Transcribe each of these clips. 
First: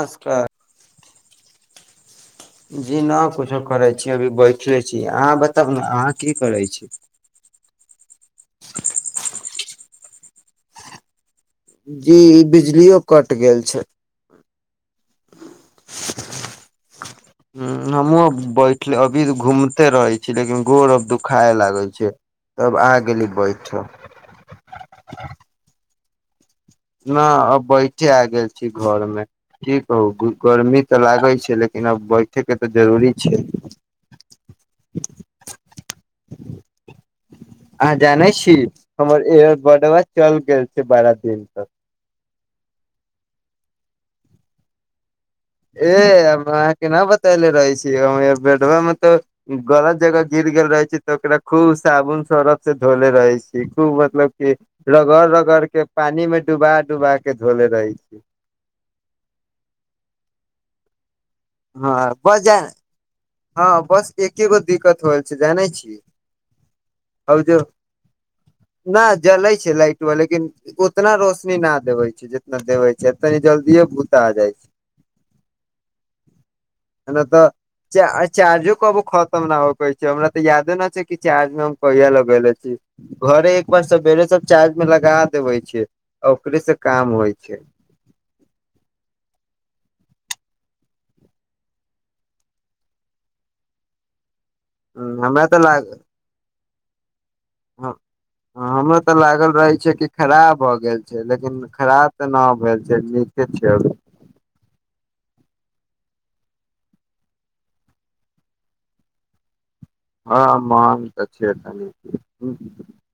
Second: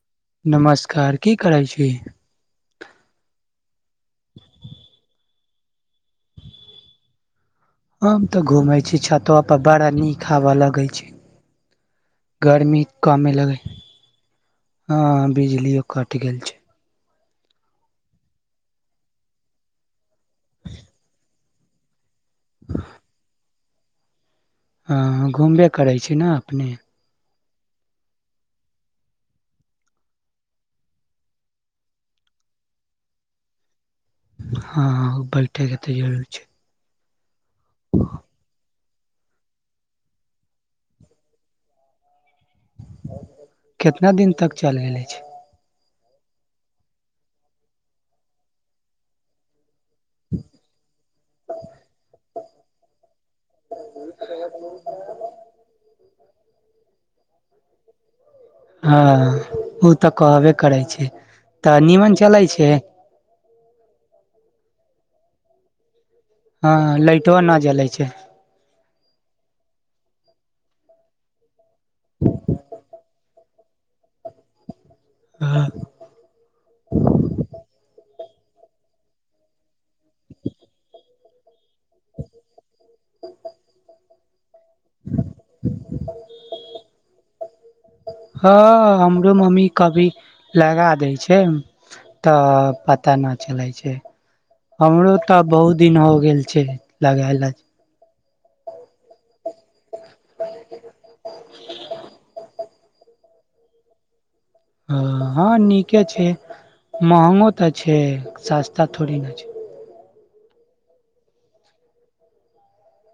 नमस्कार नमस्कार की करै छी जी नहि कुछो करै छी अभी बैठले छी अहाँ बताउ ने अहाँ की करै छी हम ते घूमे छी छतवा पर बड़ा नीक हवा लगे छै जी ई गर्मी बिजलियो कमे कटि लगे गेल छै हँ बिजलि यो कटि गेल छै ह हमहुँ बैठले अभी घूमते रहे छीय लेकिन गोर अब दुखाए लागै छै तब अहाँ गेली बैठ हँ हँ घुमबे करै छी न अपने न अब बैठे आ गेल छी घर मे की कहू गर्मी तऽ लागै छै लेकिन आब बैठेके तऽ जरूरी छै हँ बैठै के तऽ इहे छै आँहा जानै छी हमर इयरबडबा चल गेल छै बारा दिन तऽ केतना दिन तक चल गेल अछि। ए अहाँके न बतले रहै छी हमर इयरबडबा मे तऽ गलत जगह गिर गेल रहे छै तऽ ओकरा खूब साबुन सरफ से धोले रहै छी। ए खूब मतलब की रगड़-रगड़ के, पानी मे डुबा-डुबा के धोले रहै छी। हँ उ तऽ कहबे करै छै। तऽ हँ नीमन बस चलै जा छै? हँ बस एके गो दिक्कत होएल छै, जानै छी हँ आ लाइटवा जे न जलै छै न जलै छै लाइटवा लेकिन उतना रोशनी न देवै छै जितना देवै छै जतेक जल्दिए भूता जाइ छै हँ न तऽ च चार्जो कबो खतम न होखेै हमरा तऽ यादे न छै कि चार्ज मे हम कहिया लगेले छी घरे एक बार सेबेरे सब चार्ज मे लगा देवै छियै आ ओकरे से काम होइ छै हँ हमरो मम्मी कभी लगा दै छै तऽ पता न चलै छै हमरो तऽ बहुत दिन हो गेल छै, लगायला हँ हँ हमरा तऽ लागल रहै छै कि खराब भए गेल छै लेकिन खराब तऽ न भेल छै, नीके छै अभी हँ नीके छै, महंगो तऽ छै सस्ता थोड़ी ने छै हँ महंन तऽ छै कनी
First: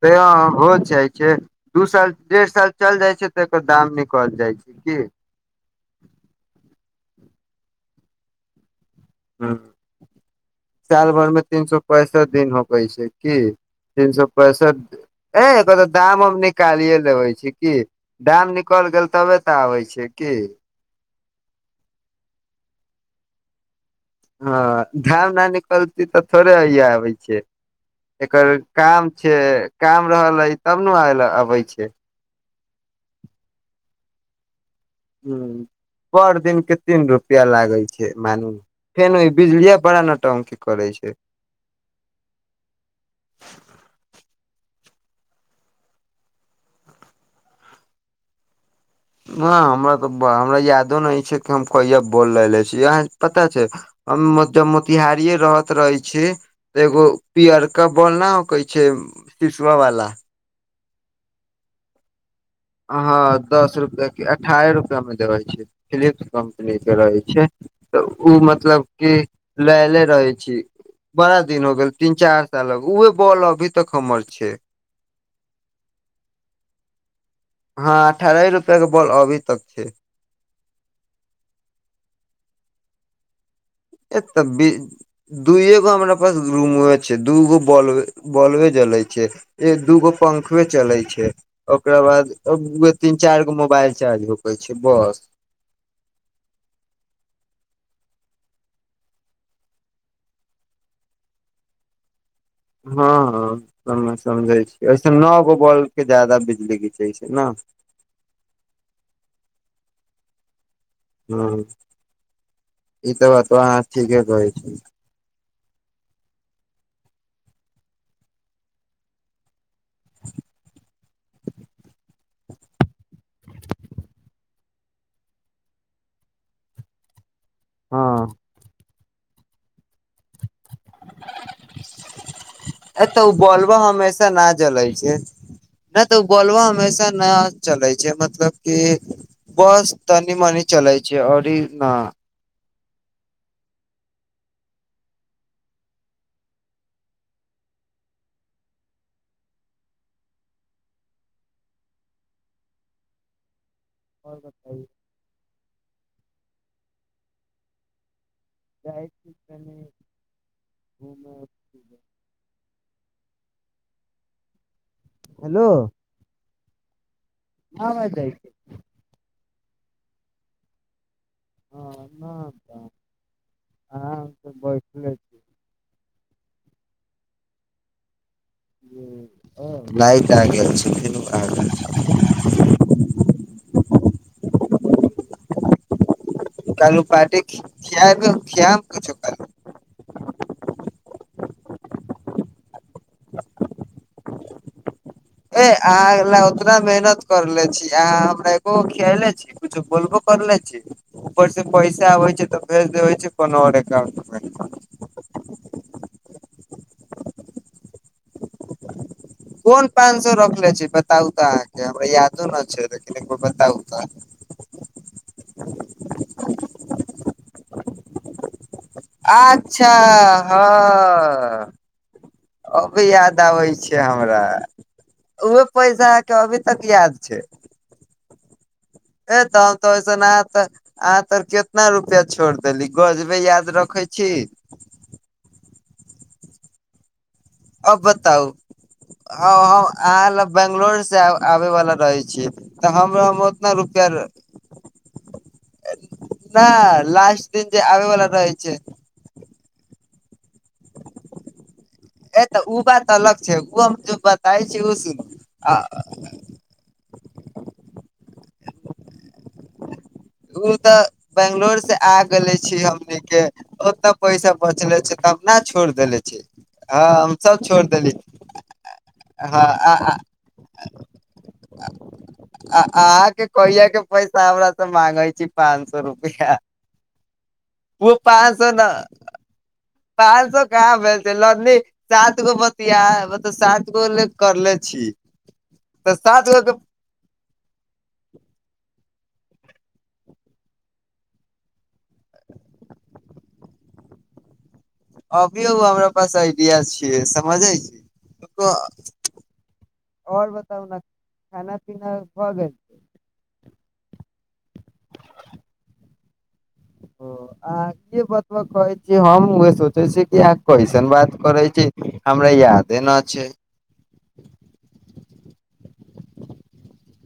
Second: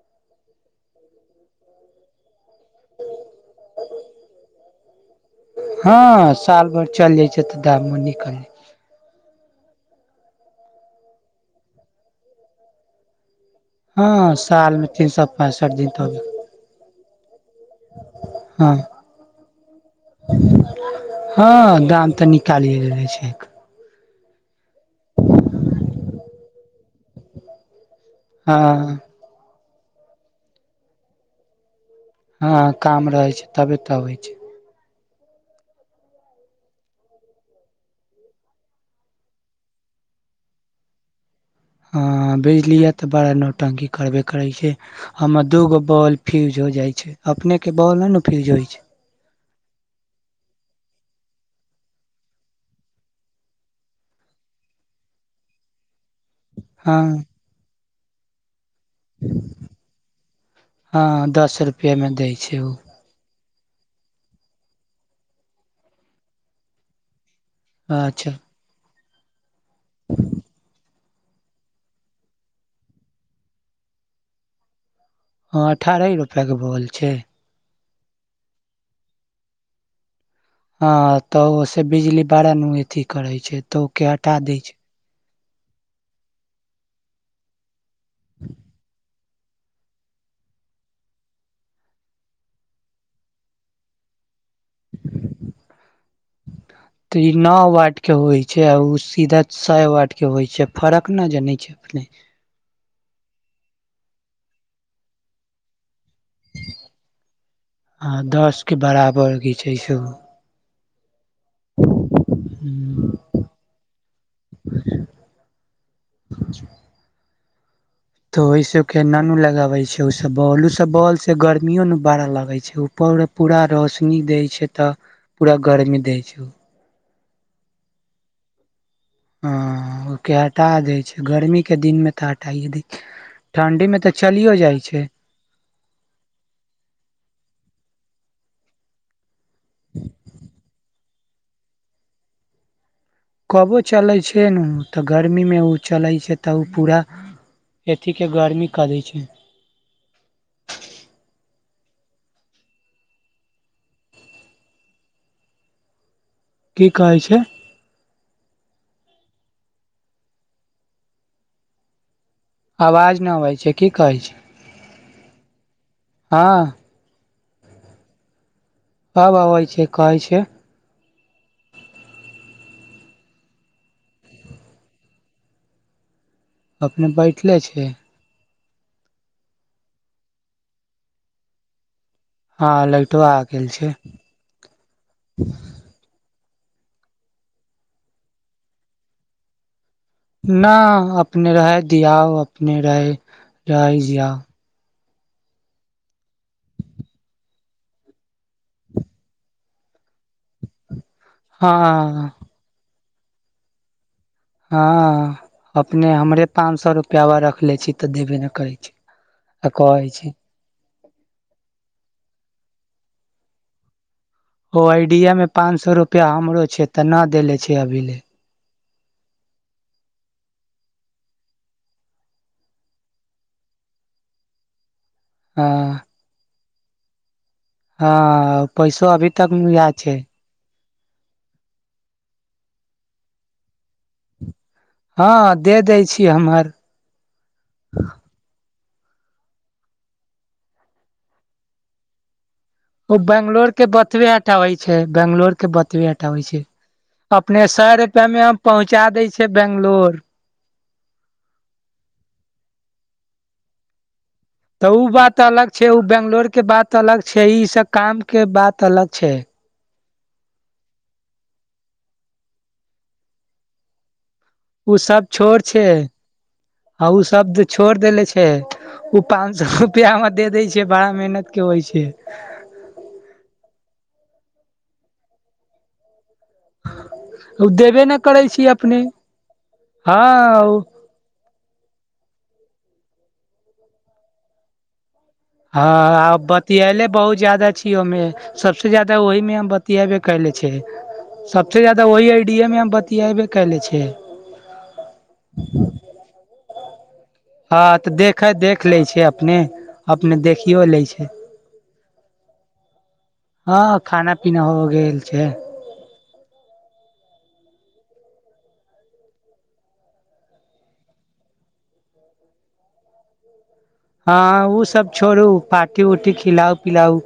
त हो जाइ छै दू साल, डेढ़ साल चल जाइ छै तऽ एकर दाम निकल जाइ छै की हँ साल भर चल जाइ छै तऽ दामो निकल जाय हँ साल भर मे तीन सो पैंसठ दिन होखै छै की तीन सौ हँ साल मे पैसठ तीन सए ए तब पैंसठ तऽ दिन दाम उम निक कालिये लेबे छै कि। दाम हँ निकलि गेल तबे तऽ आबे छै, की हँ दाम तऽ निकालिये लेबै छै हँ धाम न निकलतै तऽ थोड़े अय य आबै छै। एकर हँ काम छे काम रहलै तब ने आवेल अबै छै हँ काम रहै छै तबे तऽ आबय छै हुँ पर दिन के तीन रुपया लागै छै मानु न फेनू ई बिजलिया बड़ा नौटंकी करै छै हाॅं बिजलीया तऽ बड़ा नौटंकी करबे करै छै हमर दूगो बॉल फ्यूज हो जाय छै, अपने के बॉल न न फ्यूज होइ छै हँ हमरा तऽ ब हमरा तऽ यादो नय छै कि हम कहिया बोल लेलै छी अहाँ के पता छै? हम मोत मोतिहारीए रहत रहै छी हँ एगो पियरका बॉल न होकै छै, पिशुआ वाला हँ, दस रुपैएमे दै छै उ हाँ दस रुपआ की, अठारह रुपआ मे देबे छै। फिलिप्स कम्पनी के रहै छै तऽ अच्छा ओ मतलब कि लयले रहै छी बड़ा दिन हो गेल, तीन-चार सालक। उहे बॉल अभी तक हमर छै हँ अठारह रुपैयाके बोल छै? हँ अठारह रुपया के बॉल अभी तक छै ह तऽ ओसे बिजली बारा नू अथी करै छै तऽ ओके ए हटा तऽ दै बि छै दूएगो हमरा पास रूमवे छै, दूगो बॉलवे बॉलवे जले छै, एक दूगो पंखवे चलै छै ओकरा बाद तीन-चारि गो मोबाइल चार्ज होकै छै, बस ई नओ वार्ड के होय छै, उ सीधा छय वार्ड के होय छै। फरक ने जान छै? अपने [unintelligible] हँ हँ हँ मे समझै छी। वेसे नओ गो बल्ब के ज्यादा बिजली घीचै छै ने? आ दसके बराबर घिचै छै बल्ब हँ, ई त बतवा अहाँ ठीके कहै छिये [inaudible] तऽ ओय सब के नानू लगाबै छै ओ सब बॉल ओ सब बॉल से गर्मियो न बड़ा लगै छै उपौर पूरा रोशनी दै छै तऽ पूरा गरमी दै छै हँ ह ओ [inaudible] के हटा देय छै गर्मीके दिनमे तऽ हटाइए दऽ छै, ए तऽ ओ बॉलबा ठण्डी मे तऽ हमेशा न चलियो जले जाइ छै नहि तऽ ओ बोलबा हमेशा नया चलै छै, मतलब कि बस तनी-मनी चलै छै, ओरी न कबो चलै छै ने तऽ गर्मीमे ओ चलै छै तऽ ओ पूरा। ए ठीक के गर्मी कऽ दे छै और बताइयौ की कहै छैये जाइ छी कनि घुमैय -फिरय आवाज नैय अबै छै की कहै छीये हेलो [inaudible] हँ आबदै [inaudible] अब अबै छै कहै छै। ह आहाँ कुछ बैजते नैय [inaudible] अपने बैठले छी कि लाइट आ गेल छै आ ह लाइटबा आ गेल छै कालौ पार्टी खिया- खिया के किछो कि न अपने रहे दियाउ अपने रहे रहै जियाउ ए आहाँ ले उतना मेहनत करले छी आहाँ हमरा एको गो खियले छी। कुछो बोलबो करले छी ऊपर से हँ पैसा आबे छै तऽ भेज देे छै कोनो और [inaudible] एकाउंट पर ह अपने हमरे पांच सौ रुपयावा रखले छी तऽ देबे नैय करै छी कोन पाँन सौ रखने खते छी बताउ तऽ आहाँ के हमरा यादो न छै लेकिन बताउ तऽ ओ आइडिया मे पाँच सै रुपैया हमरो छै तऽ नैय देले छै अभी लेल आच्छा हाँ अभी याद आबै छै हमरा उहो हँ पैसा के अभी तक याद छै हँ पैसवा अभी ए तक तऽ मे हम तो याद ऐसन छैय अहाँ तऽ आहाँ केितना रुपया छोड़ देली गजबे याद रखेै छी ह दे दै छी हमर अब बताउ आहाँ लग बंगलोर से आबै वाला रहै छि ओ बैंगलोर के बतबे हटाबै छै बैंगलोर के बतबे हटाबै न छै लास्ट पने दिन जे सौ आबे वाला रुपैया मे रहे हम छै पहुँचा दै छियै बैंगलोर ए तऽ ओ बात अलग छै उ मु जेब बात तऽ उ बात अलग छै उ बैंगलोर के बात अलग छै ई सब काम के बात अलग छै ओ तऽ बैंगलोर से आ गेलेै छी हमनी के ओतऽ पैसा ओ बचले छै सब तब न छै छोड़ देेले छै आ उ शब्द छोड़ देेले छै उ पाँच सौ रुपया हँ मे दे देैय छै बड़ा मेहनत के होय छै आहाँ के कहिय के पैसा हमरा से मांगै छी पाँंच सौ रुपया उदेख उ पाँच सौ न पाँच सौ हँ कहाँ भेल लनी सात गो बतिया सात गो ल करले छी ह तऽ आ सात गो के बतयौले बहुत ज्यादा छी ओय मे सब से ज़्यादा ओहिमे हम बतियाएबे कयले छै सभसँ ज्यदा ओहि आइडियएमे हम बतिएबे कयले छै अभी हमरा बस आयडिया छियै समझै हँ छी तऽ देख देख ले छै अपने अपने और देखियो बताउ न लै छै खाना पीना भऽ गेल ह खाना पीना हो गेल छैय ओ आ ई बतबा कहै छी हम उह सोचै छी कि अह कैसन बात करै छी हमरा यादे न छै हँ ओ सब छोड़ू पार्टी उर्टी खिलाउ पिलाउ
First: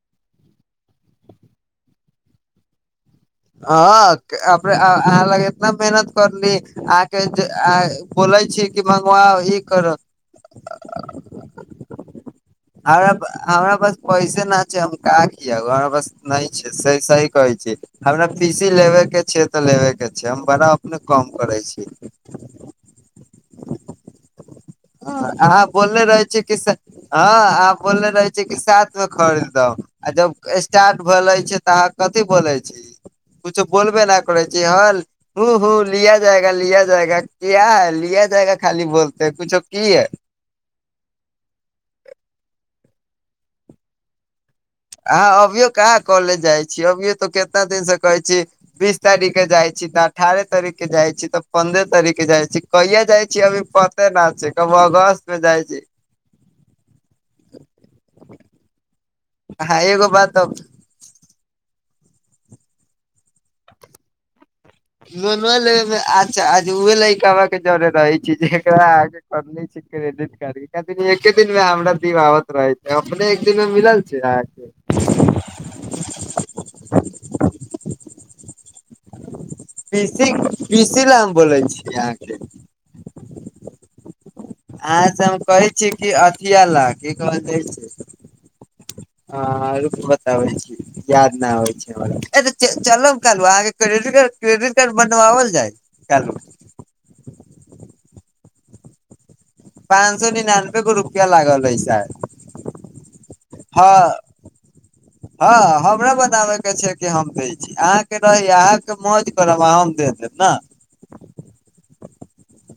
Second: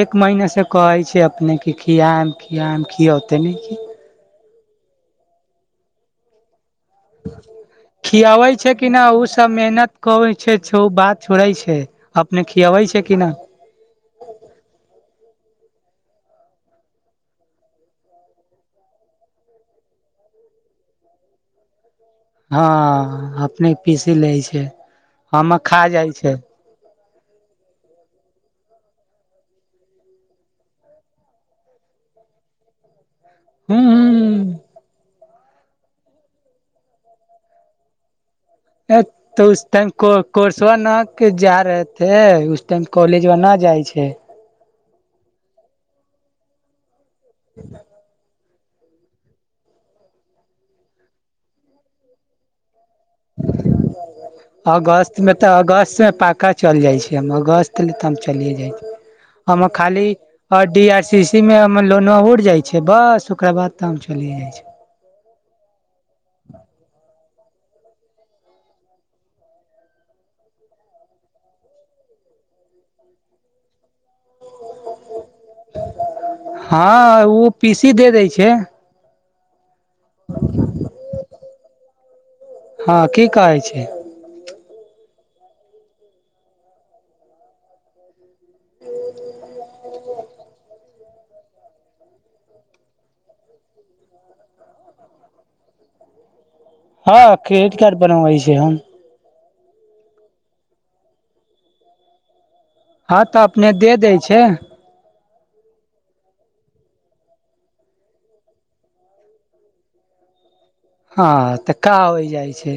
एक महिीनासँ कहै छै अपनेके खियाम खियाम खियात ह अपनेे अ लगतना मेहनत करली आके बोलै खियाबै छी छै कि न मंगवा ओ सब ई मेहनत करब करै छै बात छोड़ै छै अपने खियाबै छै हमरा कि न हमरा पास पैसे न छै हम का कियब बा बसकि नहि छै से सही कहै छी हमरा पीसी लेबेके छै तऽ लेबेके छै हम बड़ा अपने कम करै छीय हँ अपने पीस लै छै हम अहाँ खा बोलने जाइ रहै छै छी कि से हँ आ बोलले रहे छै कि साथ मे खरीद आ जब स्टार्ट भ रहले छै तऽ अहाँ कथी बोलाय [unintelligible] किछु हूं बोलबे न कहै हूं छीहल हू हूँ लिया जायगा लिया जायगा क्या लिया जायगा खाली बोलतै कुछो उ टाइम की है को कोर्सवा न के जा रहे थे उस टाइम कॉलेजबा न जाइ छै अहाँ अभियो कहाँ कॉलेज जाइ छीयै अभियो तो कितना दिन से कहै छी बीस तारीख के जाइ छी तऽ अठारह तारीख के जाइ छी तऽ पंन्द्रह तारीख के जाइ छी कहिया जाइ छी अभी पते न छै कबो अगस्त मे जाइ छै से पाकच चलि जाइ छी हम अगस्त ले तऽ हम चलिए जाइ छी हम अहाँ खाली एगो बात डी आर सी तीन महिनामे लोनमा उठि जाइ छै बस ओकरा बाद तऽ हम चलि जाइ छै लोनमा लेबे मे अच्छा आज उहे लैका बा जड़े रहै छै जेर एकरिआगे करने छै क्रेडिट कार्ड एके दिन मे हमरा दीवावत रहै छै अपने एक दिन मे मिलल छै अहाँके हँ ओ पीसी दे दै छै पीसी पीसी ला हम बोलै छी अहाँके हँ की कहै छियै अहाँ से हम कहै छियै कि अथिय ला की कहल जाइ छै आ रुकु बताबै छी याद न आबै छी ए तऽ चलब कालु अहाँके क्रेडिट कार्ड बनवाओल जायत कालु हँ क्रेडिट कार्ड बनबै छै हम पाँच सए निनानबे गो रुपया लागल हय सायद हँ तऽ अपने दे दै छै हँ हमरा बताबेके छै कि हम दै छी अहाँके रहै अहाँके मौज ब आ हम दे देब न हँ तऽ का होइ जाइ छै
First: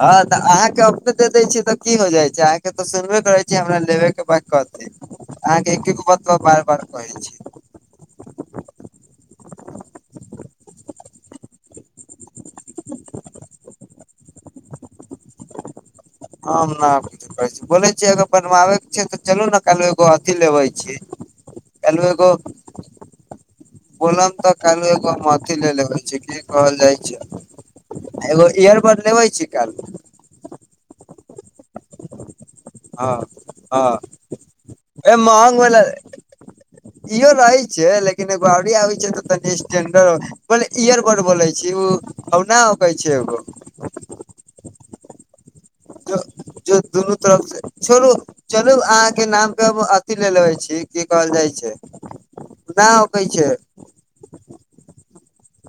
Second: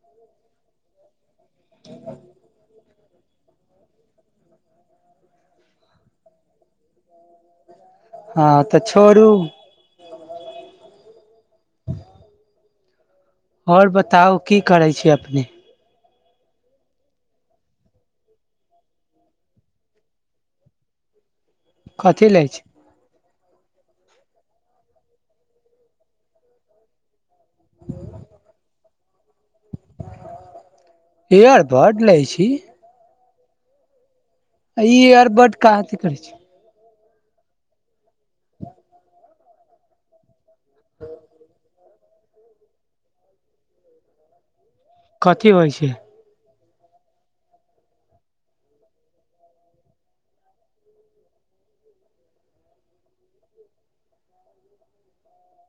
हँ तऽ अहाँके अपने दे दै छियै तऽ की हो जाइ छै अहाँके तऽ सुनबे करै छी हमरा लेबे के बात कते अहाँके एके गो बातबा बार बार कहै छी हँ तऽ छोड़ू [inaudible] आओर बताउ की करै छी अपने हम न अभी बोलै छियै अगर बनवाबे के छै तऽ चलू ने कल एगो अथी लेबै छी कलु कथी एगो लै छी बोलम तऽ कलू एगो अथी ले लेबइ छै की कहल जाइ छै आ एगो इयरबड लेबै छी कल इयरबड लै छी हँ हँ आ ई ए महंग इयरबड का वाला अथी करै छी इहो रहै छै लेकिन एगो आउरी आबै छै तऽ तनी स्टैंडर पहिले इयरबड बोलै छी उ हउ ना होखै छै एगो कथी होइ छै जो दुनू तरफ से छोरू चलू अहाँके नाम कहब अथी ले लेबै छी की कहल जाइ छै नि ओकै छै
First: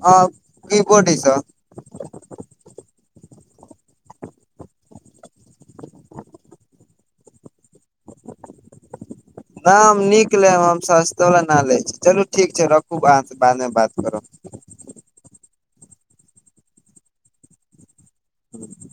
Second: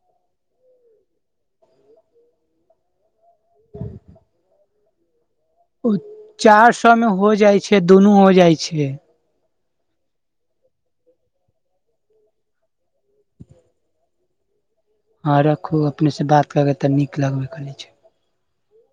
हँ की बोर्ड ई सब [inaudible] उ चार सो मे हो जाइ छै दुनू हो जाइ छै। ना हम नीक लेब हम सस्तो बला ना लै छी चलू ठीक छै रखू अहाँ से बाद मे बात करब हँ रखू अपने से बात कर तऽ नीक लगबै करै छै [unintelligible]